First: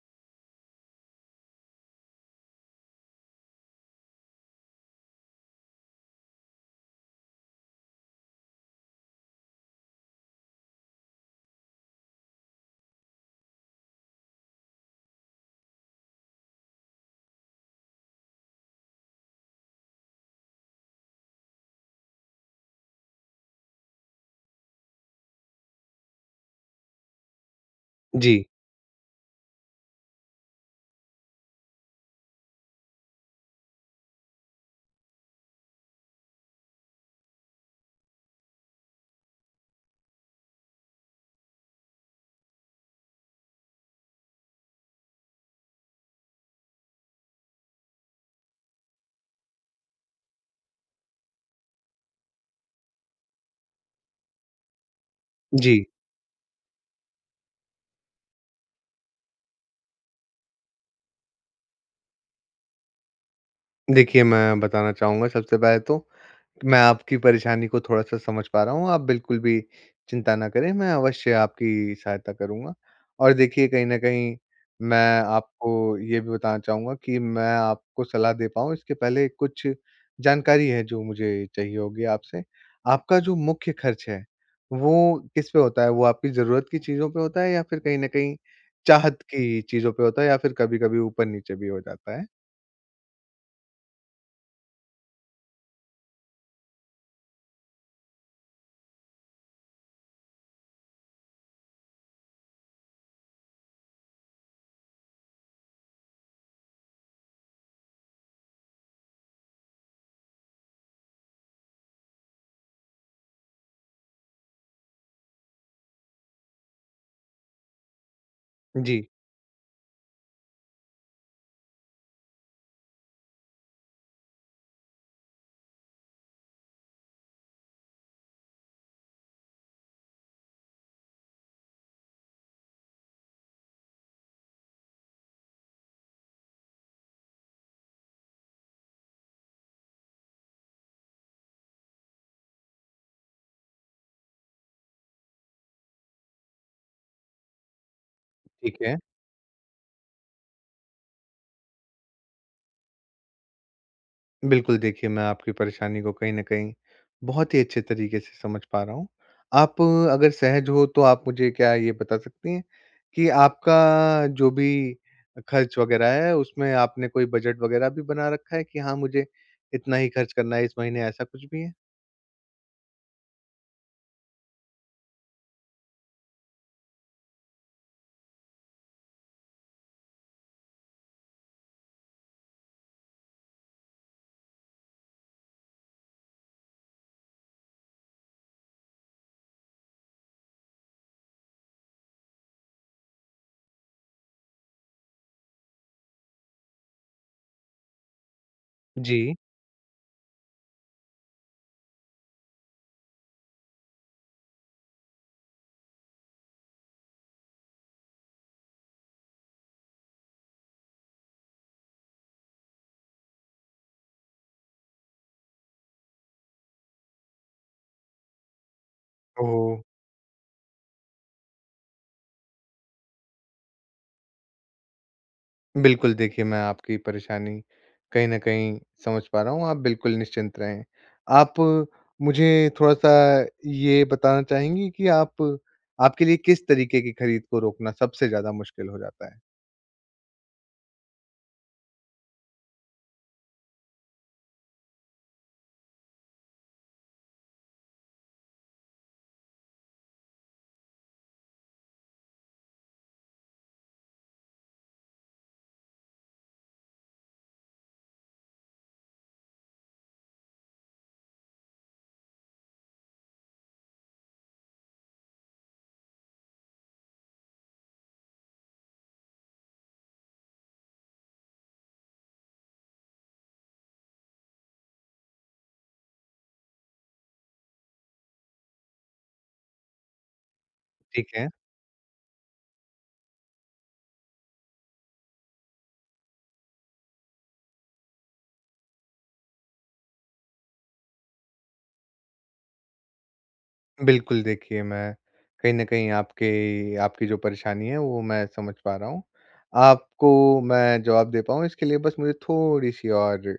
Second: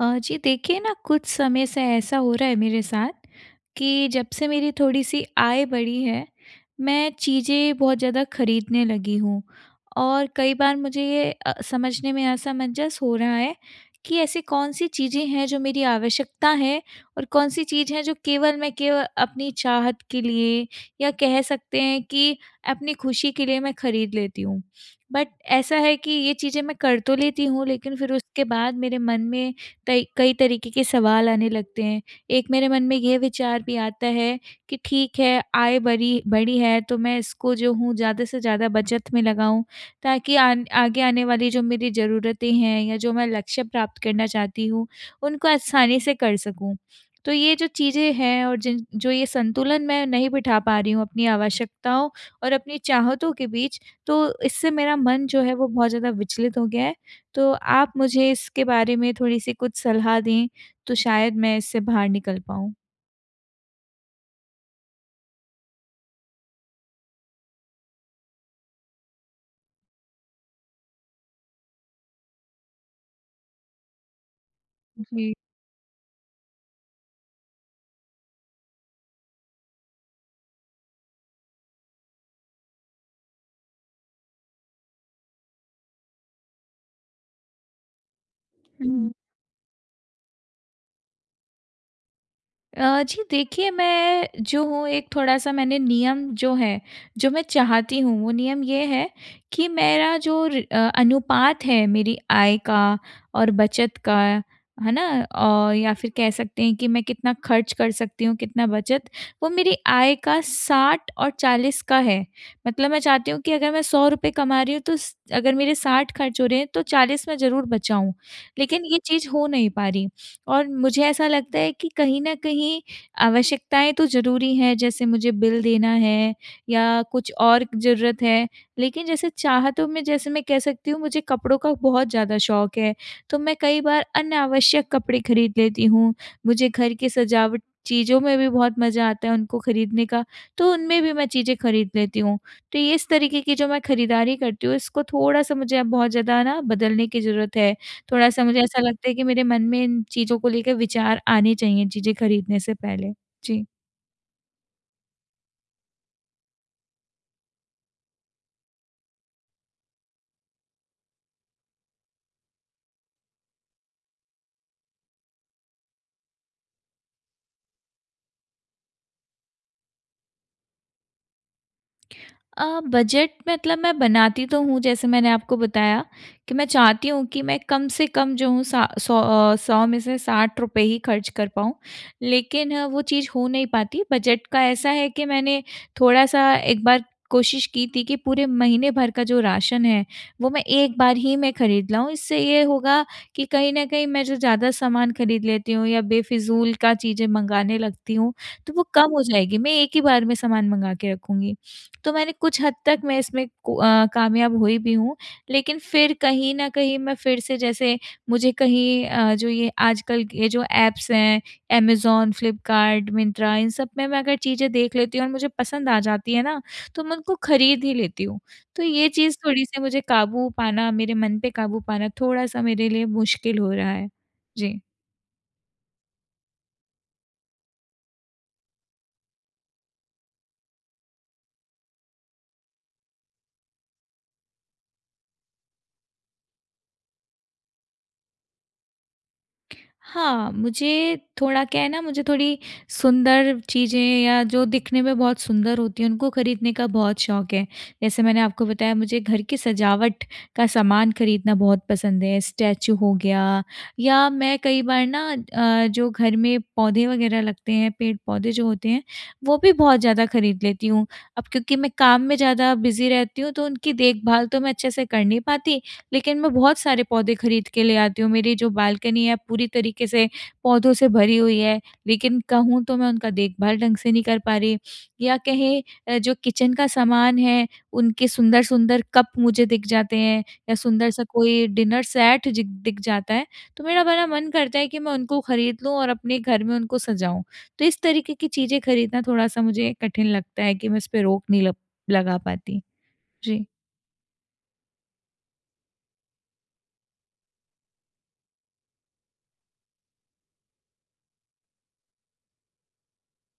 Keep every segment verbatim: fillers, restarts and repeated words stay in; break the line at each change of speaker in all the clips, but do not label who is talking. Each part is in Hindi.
अ, जी देखिए ना कुछ समय से ऐसा हो रहा है मेरे साथ, कि जब से मेरी थोड़ी-सी आय बढ़ी है, मैं चीज़ें बहुत ज़्यादा खरीदने लगी हूँ और कई बार मुझे ये अ, समझने में असमंजस हो रहा है कि ऐसी कौन-सी चीज़ें हैं जो मेरी आवश्यकता है और कौन-सी चीज़ हैं जो केवल मैं केव अपनी चाहत के लिए या कह सकते हैं कि अपनी ख़ुशी के लिए मैं खरीद लेती हूँ। बट ऐसा है कि ये चीज़ें मैं कर तो लेती हूँ, लेकिन फ़िर उसके
जी।
बाद मेरे मन में कई कई तरीके के सवाल आने लगते हैं। एक मेरे मन में ये विचार भी आता है कि ठीक है, आय बरी बढ़ी है, तो मैं इसको जो हूँ ज़्यादा से ज़्यादा बचत में लगाऊँ ताकि आन आगे आने वाली जो मेरी ज़रूरतें हैं या जो मैं लक्ष्य प्राप्त करना चाहती हूँ उनको आसानी से कर सकूँ। तो ये जो चीज़ें हैं और जिन जो ये संतुलन मैं नहीं बिठा पा रही हूँ अपनी आवश्यकताओं और अपनी चाहतों के बीच, तो इससे मेरा मन जो है वो
जी।
बहुत ज़्यादा विचलित हो गया है। तो आप मुझे इसके बारे में थोड़ी-सी कुछ सलाह दें तो शायद मैं इससे बाहर निकल पाऊँ?
देखिए, मैं बताना चाहूँगा सबसे पहले तो, कि मैं आपकी परेशानी को थोड़ा-सा समझ पा रहा हूँ, आप बिल्कुल भी चिंता ना करें, मैं अवश्य आपकी सहायता करूँगा। और देखिए कहीं न कहीं मैं
जी।
आपको ये भी बताना चाहूँगा कि, मैं आपको सलाह दे पाऊँ इसके पहले कुछ जानकारी है, जो मुझे चाहिए होगी आपसे। आपका जो मुख्य ख़र्च है वो किस पे होता है, वो आपकी ज़रूरत की चीज़ों पे होता है? या फ़िर कहीं न कहीं
हुँ।
चाहत की चीज़ों पे होता है या फ़िर कभी-कभी ऊपर-नीचे भी हो जाता है?
अ, जी देखिए मैं जो हूँ एक थोड़ा-सा मैंने नियम जो है जो मैं चाहती हूँ, वो नियम ये है कि मेरा जो र अ, अनुपात है मेरी आय का और बचत का। है ना? औ या फ़िर कह सकते हैं कि मैं कितना ख़र्च कर सकती हूँ, कितना बचत? वो मेरी आय का साठ और चालीस का है। मतलब मैं चाहती हूँ कि अगर मैं सौ रुपए कमा रही हूँ तो स अगर मेरे साठ ख़र्च हो रहे हैं तो चालीस में ज़रूर बचाऊँ, लेकिन ये
जी।
चीज़ हो नहीं पा रही। और मुझे ऐसा लगता है कि कहीं न कहीं आवश्यकताएँ तो ज़रूरी हैं, जैसे मुझे बिल देना है या कुछ और ज़रूरत है। लेकिन जैसे चाहतों में जैसे मैं कह सकती हूँ मुझे कपड़ों का बहुत ज़्यादा शौक है, तो मैं कई बार अनावश्यक कपड़े खरीद लेती हूँ। मुझे घर की सजावट चीज़ों में भी बहुत मज़ा आता है उनको खरीदने का, तो उनमें भी मैं चीज़ें खरीद लेती हूँ। तो ये इस तरीके की जो मैं खरीदारी करती हूँ इसको थोड़ा-सा मुझे अब बहुत ज़्यादा ना बदलने की ज़रूरत है। थोड़ा-सा मुझे
ठीक
ऐसा
है।
लगता है कि मेरे मन में इन चीज़ों को लेके विचार आने चाहिए, चीज़ें खरीदने से पहले। जी।
बिल्कुल, देखिए मैं आपकी परेशानी को कहीं न कहीं बहुत ही अच्छे तरीके से समझ पा रहा हूँ। आप अगर सहज हो तो आप मुझे क्या ये बता सकती हैं कि आपका जो भी अ, ख़र्च वग़ैरह है उसमें आपने कोई बजट वग़ैरह भी बना रखा है कि हाँ, मुझे इतना ही ख़र्च करना है इस महीने ऐसा कुछ भी है?
अ, बजट मतलब मैं बनाती तो हूँ जैसे मैंने आपको बताया, कि मैं चाहती हूँ कि मैं कम से कम जो हूँ सा सौ अ, सौ में से साठ रुपए ही ख़र्च कर पाऊँ। लेकिन वो चीज़ हो नहीं पाती बजट का ऐसा है कि मैंने थोड़ा-सा एक बार कोशिश की थी कि पूरे महीने भर का जो राशन है, वो मैं एक बार ही मैं ख़रीद लाऊँ, इससे ये होगा कि कहीं न कहीं मैं जो ज़्यादा सामान ख़रीद लेती हूँ या बेफिज़ूल का चीज़ें मँगाने लगती हूँ, तो वो कम हो
जी।
जाएगी मैं एक ही बार में सामान मँगा के रखूँगी। तो मैंने कुछ हद तक मैं इसमें को अ, कामयाब हुई भी हूँ लेकिन फिर कहीं न कहीं मैं फिर से जैसे मुझे कहीं अ, जो ये आजकल ये जो ऐप्स हैं ऐमज़ॉन, फ्लिपकार्ट, मिन्त्रा इन सब में मैं अगर चीज़ें देख लेती हूँ और मुझे पसंद आ जाती है ना, तो मैं उनको ख़रीद ही लेती हूँ। तो ये चीज़ थोड़ी-सी
ओह!
मुझे क़ाबू पाना मेरे मन पर क़ाबू पाना थोड़ा-सा मेरे लिए मुश्किल हो रहा है, जी।
बिल्कुल। देखिये मैं आपकी परेशानी कहीं न कहीं समझ पा रहा हूँ आप बिल्कुल निश्चिंत रहें। आप मुझे थोड़ा-सा ये बताना चाहेंगी कि आप आपके लिए किस तरीके की ख़रीद को रोकना सबसे ज़्यादा मुश्क़िल हो जाता है?
हाँ। मुझे थोड़ा क्या है ना, मुझे थोड़ी सुंदर चीज़ें या जो दिखने में बहुत सुंदर होती हैं उनको ख़रीदने का बहुत शौक है जैसे मैंने आपको बताया मुझे घर की सजावट का सामान ख़रीदना बहुत पसंद है स्टैच्यू हो गया या मैं कई बार ना अ, जो घर में पौधे वग़ैरह लगते हैं, पेड़-पौधे जो होते हैं वो भी बहुत ज़्यादा ख़रीद लेती हूँ। अब क्योंकि मैं काम में ज़्यादा बिज़ी रहती हूँ तो उनकी देखभाल तो मैं अच्छे से कर नहीं पाती, लेकिन मैं बहुत सारे पौधे ख़रीद के ले आती हूँ। मेरी जो बालकनी है पूरी तरीके से पौधों से भरी हुई है लेकिन कहूँ तो मैं उनका देख़भाल ढंग से नहीं कर पा रही या कहें, जो किचन का सामान है, उनके सुंदर-सुंदर कप मुझे दिख जाते हैं या सुंदर-सा
ठीक है।
कोई डिनर सेट जिग दिख जाता है। तो मेरा बड़ा मन करता है कि मैं उनको ख़रीद लूँ और अपने घर में उनको सजाऊँ। तो इस तरीके की चीज़ें खऱीदना थोड़ा-सा मुझे कठिन लगता है कि मैं इस पे रोक नहीं लप लगा पाती। जी।
बिल्कुल, देखिए मैं कहीं न कहीं आपके आपकी जो परेशानी है वो मैं समझ पा रहा हूँ। आपको मैं जवाब दे पाऊँ इसके लिए बस मुझे थोड़ी-सी और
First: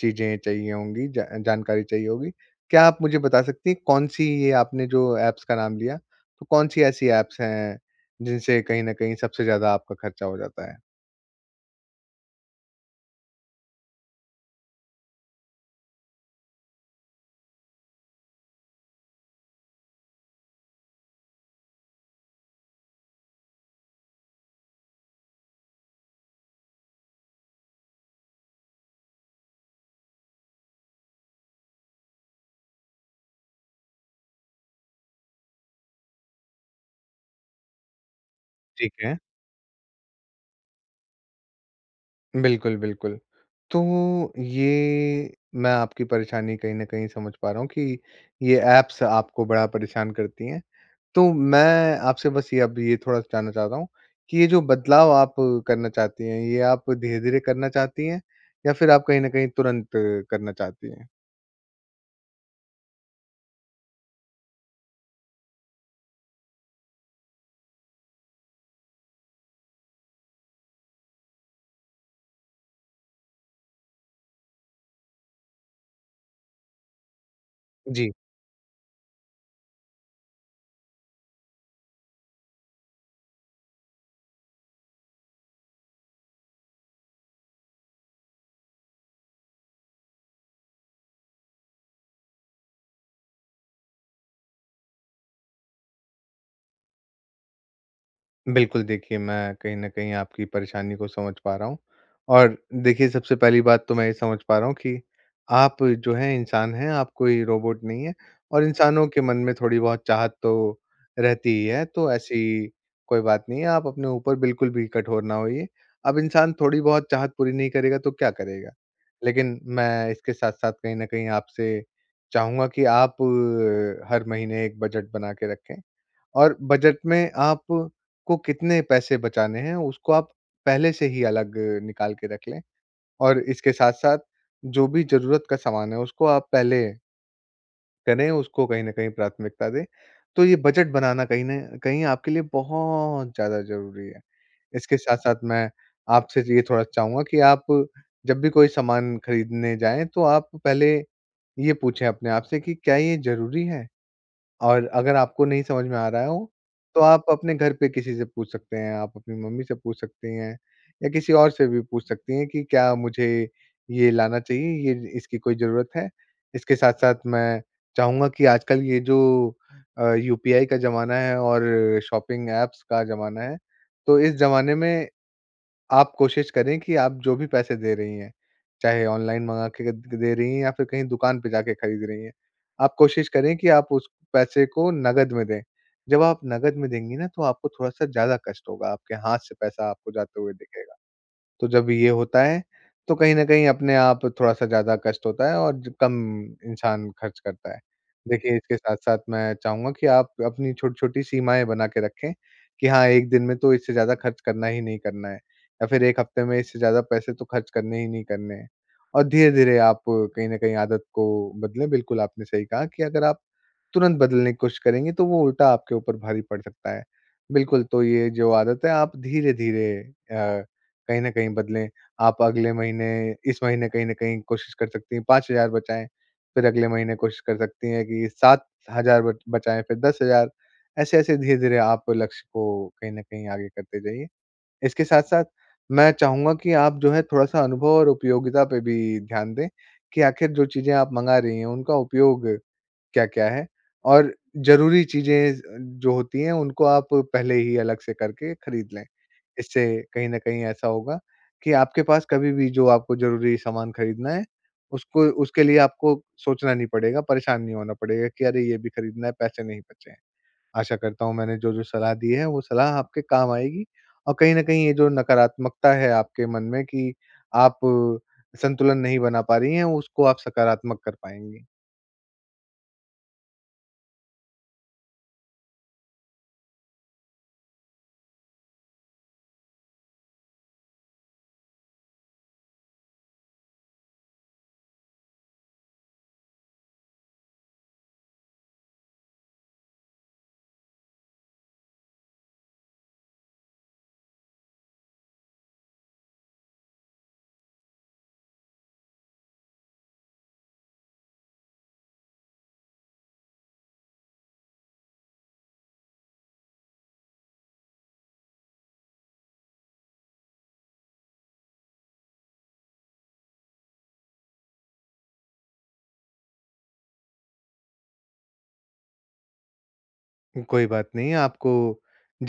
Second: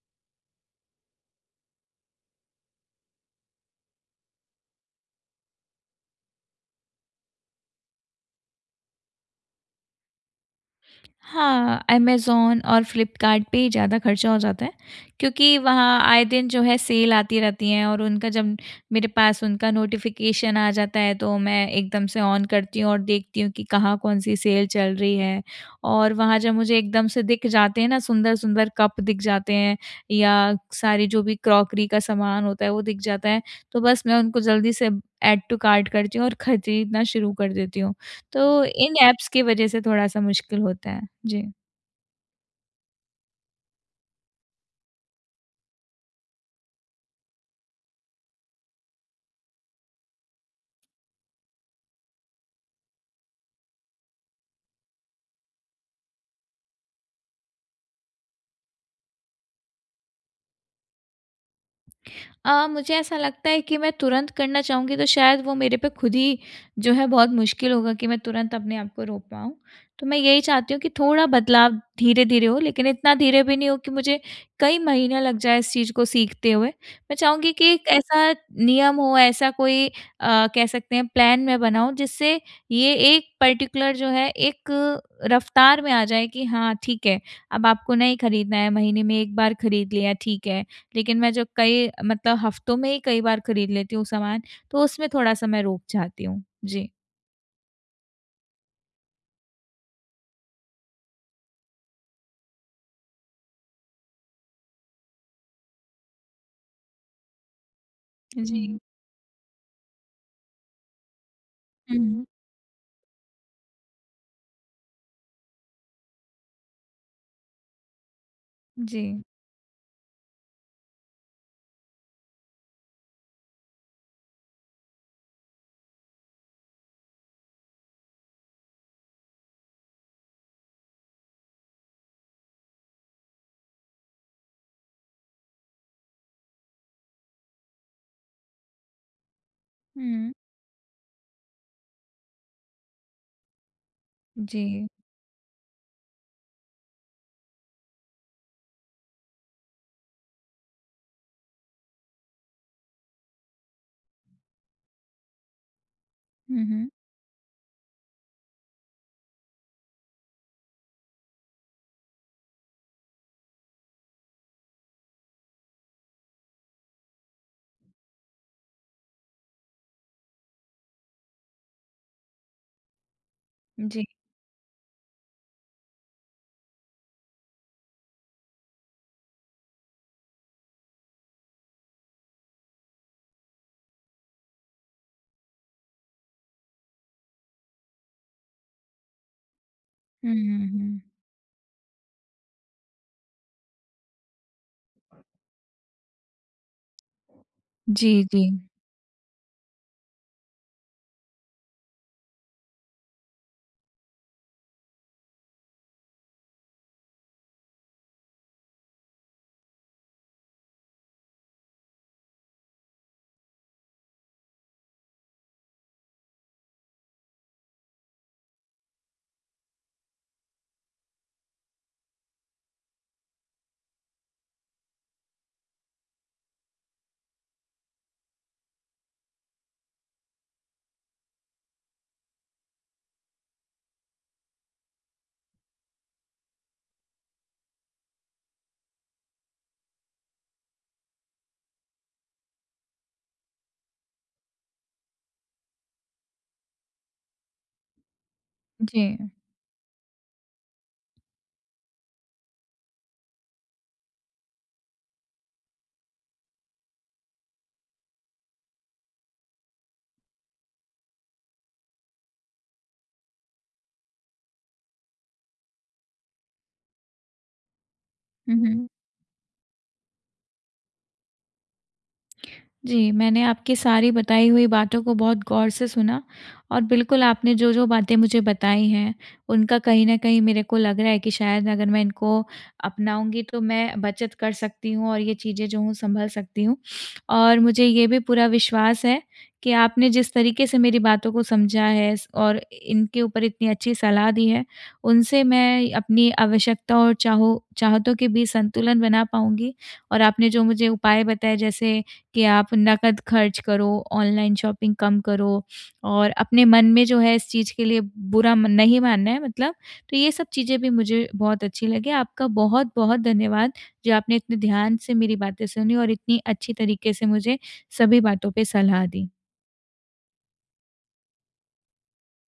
चीज़ें चाहिए होंगी, ज जानकारी चाहिए होगी। क्या आप मुझे बता सकती हैं कौन-सी ये आपने जो ऐप्स का नाम लिया। तो कौन-सी ऐसी ऐप्स हैं जिनसे कहीं न कहीं सबसे ज़्यादा आपका ख़र्चा हो जाता है?
हाँ, ऐमज़ॉन और फ्लिपकार्ट पे ही ज़्यादा ख़र्चा हो जाता है। क्योंकि वहाँ आए दिन जो है सेल आती रहती है और उनका जब मेरे पास उनका नोटिफिकेशन आ जाता है। तो मैं एकदम से ऑन करती हूँ और देखती हूँ कि कहाँ कौन-सी सेल चल रही है। और वहाँ जब मुझे एकदम से दिख जाते हैं ना सुंदर-सुंदर कप दिख जाते हैं या सारी जो भी क्रॉकरी का सामान होता है वो दिख जाता है, तो बस मैं उनको जल्दी से ऐड टू कार्ट करती हूँ और खरीदना शुरू कर देती हूँ। तो
ठीक
इन
है।
ऐप्स की वज़ह से थोड़ा-सा मुश्किल होता है। जी।
बिल्कुल, बिल्कुल। तो ये मैं आपकी परेशानी कहीं न कहीं समझ पा रहा हूँ कि ये ऐप्स आपको बड़ा परेशान करती हैं। तो मैं आपसे बस ये अब ये थोड़ा-सा जानना चाहता हूँ कि ये जो बदलाव आप करना चाहती हैं, ये आप धीरे-धीरे करना चाहती हैं? या फ़िर आप कहीं न कहीं तुरंत करना चाहती हैं?
अ, मुझे ऐसा लगता है कि मैं तुरंत करना चाहूँगी तो शायद वो मेरे पे खुद ही जो है बहुत मुश्किल होगा, कि मैं तुरंत अपने आप को रोक पाऊँ। तो मैं यही चाहती हूँ कि थोड़ा बदलाव धीरे-धीरे हो, लेकिन इतना धीरे भी नहीं हो कि मुझे कई महीने लग जाएँ इस चीज़ को सीखते हुए। मैं चाहूँगी कि एक
जी।
ऐसा नियम हो, ऐसा कोई अ, कह सकते हैं प्लान मैं बनाऊँ, जिससे ये एक पर्टिकुलर जो है एक अ, रफ़्तार में आ जाए कि हाँ ठीक है अब आपको नहीं खरीदना है, महीने में एक बार खरीद लिया ठीक है। लेकिन मैं जो कई मतलब हफ़्तों में ही कई बार खरीद लेती हूँ सामान, तो उसमें थोड़ा-सा मैं रोक चाहती हूँ। जी।
बिल्कुल, देखिए मैं कहीं न कहीं आपकी परेशानी को समझ पा रहा हूँ और देखिए सबसे पहली बात तो मैं ये समझ पा रहा हूँ कि, आप जो हैं इंसान हैं, आप कोई रोबोट नहीं हैं और
जी।
इंसानों के मन में थोड़ी बहुत चाहत तो रहती ही है,
हुँ,
तो
हुँ।
ऐसी कोई बात नहीं है, आप अपने ऊपर बिल्कुल भी कठोर ना होइए। अब इंसान थोड़ी बहुत चाहत पूरी नहीं करेगा तो क्या करेगा?
जी।
लेकिन मैं इसके साथ-साथ कहीं न कहीं आपसे चाहूँगा कि आप अ, हर महीने एक बजट बना के रखें और बजट में आप को कितने पैसे बचाने हैं, उसको आप पहले से ही अलग निकाल के रख लें और इसके साथ-साथ जो भी ज़रूरत का सामान है, उसको आप पहले करें, उसको कहीं न कहीं प्राथमिकता दें।
हुँ।
तो ये बजट बनाना, कहीं न कहीं, आपके लिए बहुत ज़्यादा ज़रूरी है।
जी।
इसके साथ-साथ मैं आपसे ज ये थोड़ा चाहूँगा कि आप जब भी कोई सामान खरीदने जाएँ, तो आप पहले ये पूछें अपने आप से कि, "क्या ये ज़रूरी है?" और अगर आपको नहीं समझ में आ रहा हो,
हुँ, हुँ।
तो आप अपने घर पे किसी से पूछ सकते हैं। आप अपनी मम्मी से पूछ सकती हैं, या किसी और से भी पूछ सकती हैं कि, "क्या मुझे ये लाना चाहिए? ये इसकी कोई ज़रूरत है?" इसके साथ-साथ मैं चाहूँगा कि आजकल ये जो अ, यूपीआई का ज़माना है और शॉपिंग एप्स का ज़माना है,
जी।
तो इस ज़माने में आप कोशिश करें कि आप जो भी पैसे दे रहीं हैं, चाहे ऑनलाइन मँगा के क द दे रहीं हैं, या फिर कहीं दुकान पे जाके खरीद रहीं हैं, आप कोशिश करें कि आप उस पैसे को नकद में दें। जब आप नकद में देंगी ना, तो आपको थोड़ा-सा ज़्यादा कष्ट होगा, आपके हाथ से पैसा आपको
हुँ,
जाते हुए
हुँ,
दिखेगा।
हुँ।
तो जब ये होता है, तो कहीं न कहीं अपने आप थोड़ा-सा ज़्यादा कष्ट होता है और ज कम इंसान खर्च करता है।
जी,
देखिए,
जी।
इसके साथ-साथ मैं चाहूँगा कि आप अपनी छोटी-छोटी सीमाएँ बना के रखें, कि, हाँ, एक दिन में तो इससे ज़्यादा खर्च करना ही नहीं करना है। या फिर, एक हफ़्ते में इससे ज़्यादा पैसे तो खर्च करने ही नहीं करने हैं। और धीरे-धीरे, आप कहीं न कहीं आदत को बदलें। बिल्कुल, आपने सही कहा कि अगर आप तुरंत बदलने की कोशिश करेंगी, तो वो उल्टा आपके ऊपर भारी पड़ सकता है। बिल्कुल, तो ये जो आदत है, आप धीरे-धीरे अ, कहीं न कहीं बदलें। आप अगले महीने इस महीने कहीं न कहीं कोशिश कर सकती हैं, पाँच हज़ार बचाएँ। फिर अगले महीने कोशिश कर सकती हैं कि सात हज़ार बच बचाएँ, फिर दस हज़ार ऐसे-ऐसे, धीरे-धीरे, आप लक्ष्य को कहीं न कहीं आगे करते जाइए। इसके साथ-साथ मैं चाहूँगा कि आप जो है, थोड़ा-सा अनुभव और उपयोगिता पे भी ध्यान दें कि आख़िर जो चीज़ें आप मँगा रहीं हैं, उनका उपयोग क्या-क्या है? और ज़रूरी चीज़ें ज़ अ, जो होती हैं, उनको आप पहले ही अलग से करके खरीद लें।
जी।
इससे कहीं न कहीं ऐसा होगा कि आपके पास कभी भी जो आपको ज़रूरी सामान खरीदना है, उसको उसके लिए आपको सोचना नहीं पड़ेगा, परेशान नहीं होना पड़ेगा कि, "अरे! ये भी खरीदना है, पैसे नहीं बचे हैं।" आशा करता हूँ, मैंने जो-जो सलाह दी है, वो सलाह आपके काम आएगी और कहीं न कहीं, ये जो नकारात्मकता है आपके मन में कि, आप
हुँ, हुँ।
संतुलन नहीं बना पा रहीं हैं, उसको आप सकारात्मक कर पाएँगी।
जी, मैंने आपकी सारी बताई हुई बातों को बहुत गौर से सुना, और बिल्कुल, आपने जो-जो बातें मुझे बताई हैं, उनका कहीं न कहीं, मेरे को लग रहा है कि शायद अगर मैं इनको अपनाऊँगी, तो मैं बचत कर सकती हूँ और ये चीज़ें, जो हों, संभल सकती हूँ। और मुझे ये भी पूरा विश्वास है कि आपने जिस तरीके से मेरी बातों को समझा है, स और इनके ऊपर इतनी अच्छी सलाह दी है, उनसे मैं अपनी आवश्यकता और चाहो चाहतों के बीच संतुलन बना पाऊँगी और आपने जो मुझे उपाय बताए, जैसे कि, "आप नकद खर्च करो, ऑनलाइन शॉपिंग कम करो और अपने मन में जो है, इस चीज़ के लिए बुरा म नहीं मानना है, मतलब।" तो ये सब चीज़ें भी मुझे बहुत अच्छी लगीं। आपका बहुत-बहुत धन्यवाद, जो आपने इतने ध्यान से मेरी बातें सुनी और इतनी अच्छी तरीके से मुझे सभी बातों पे सलाह दी।
कोई बात नहीं, आपको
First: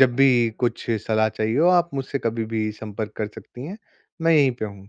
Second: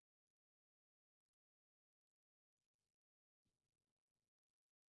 जब भी कुछ सलाह चाहिए हो, आप मुझसे कभी भी संपर्क कर सकती हैं। मैं यहीं पे हूँ।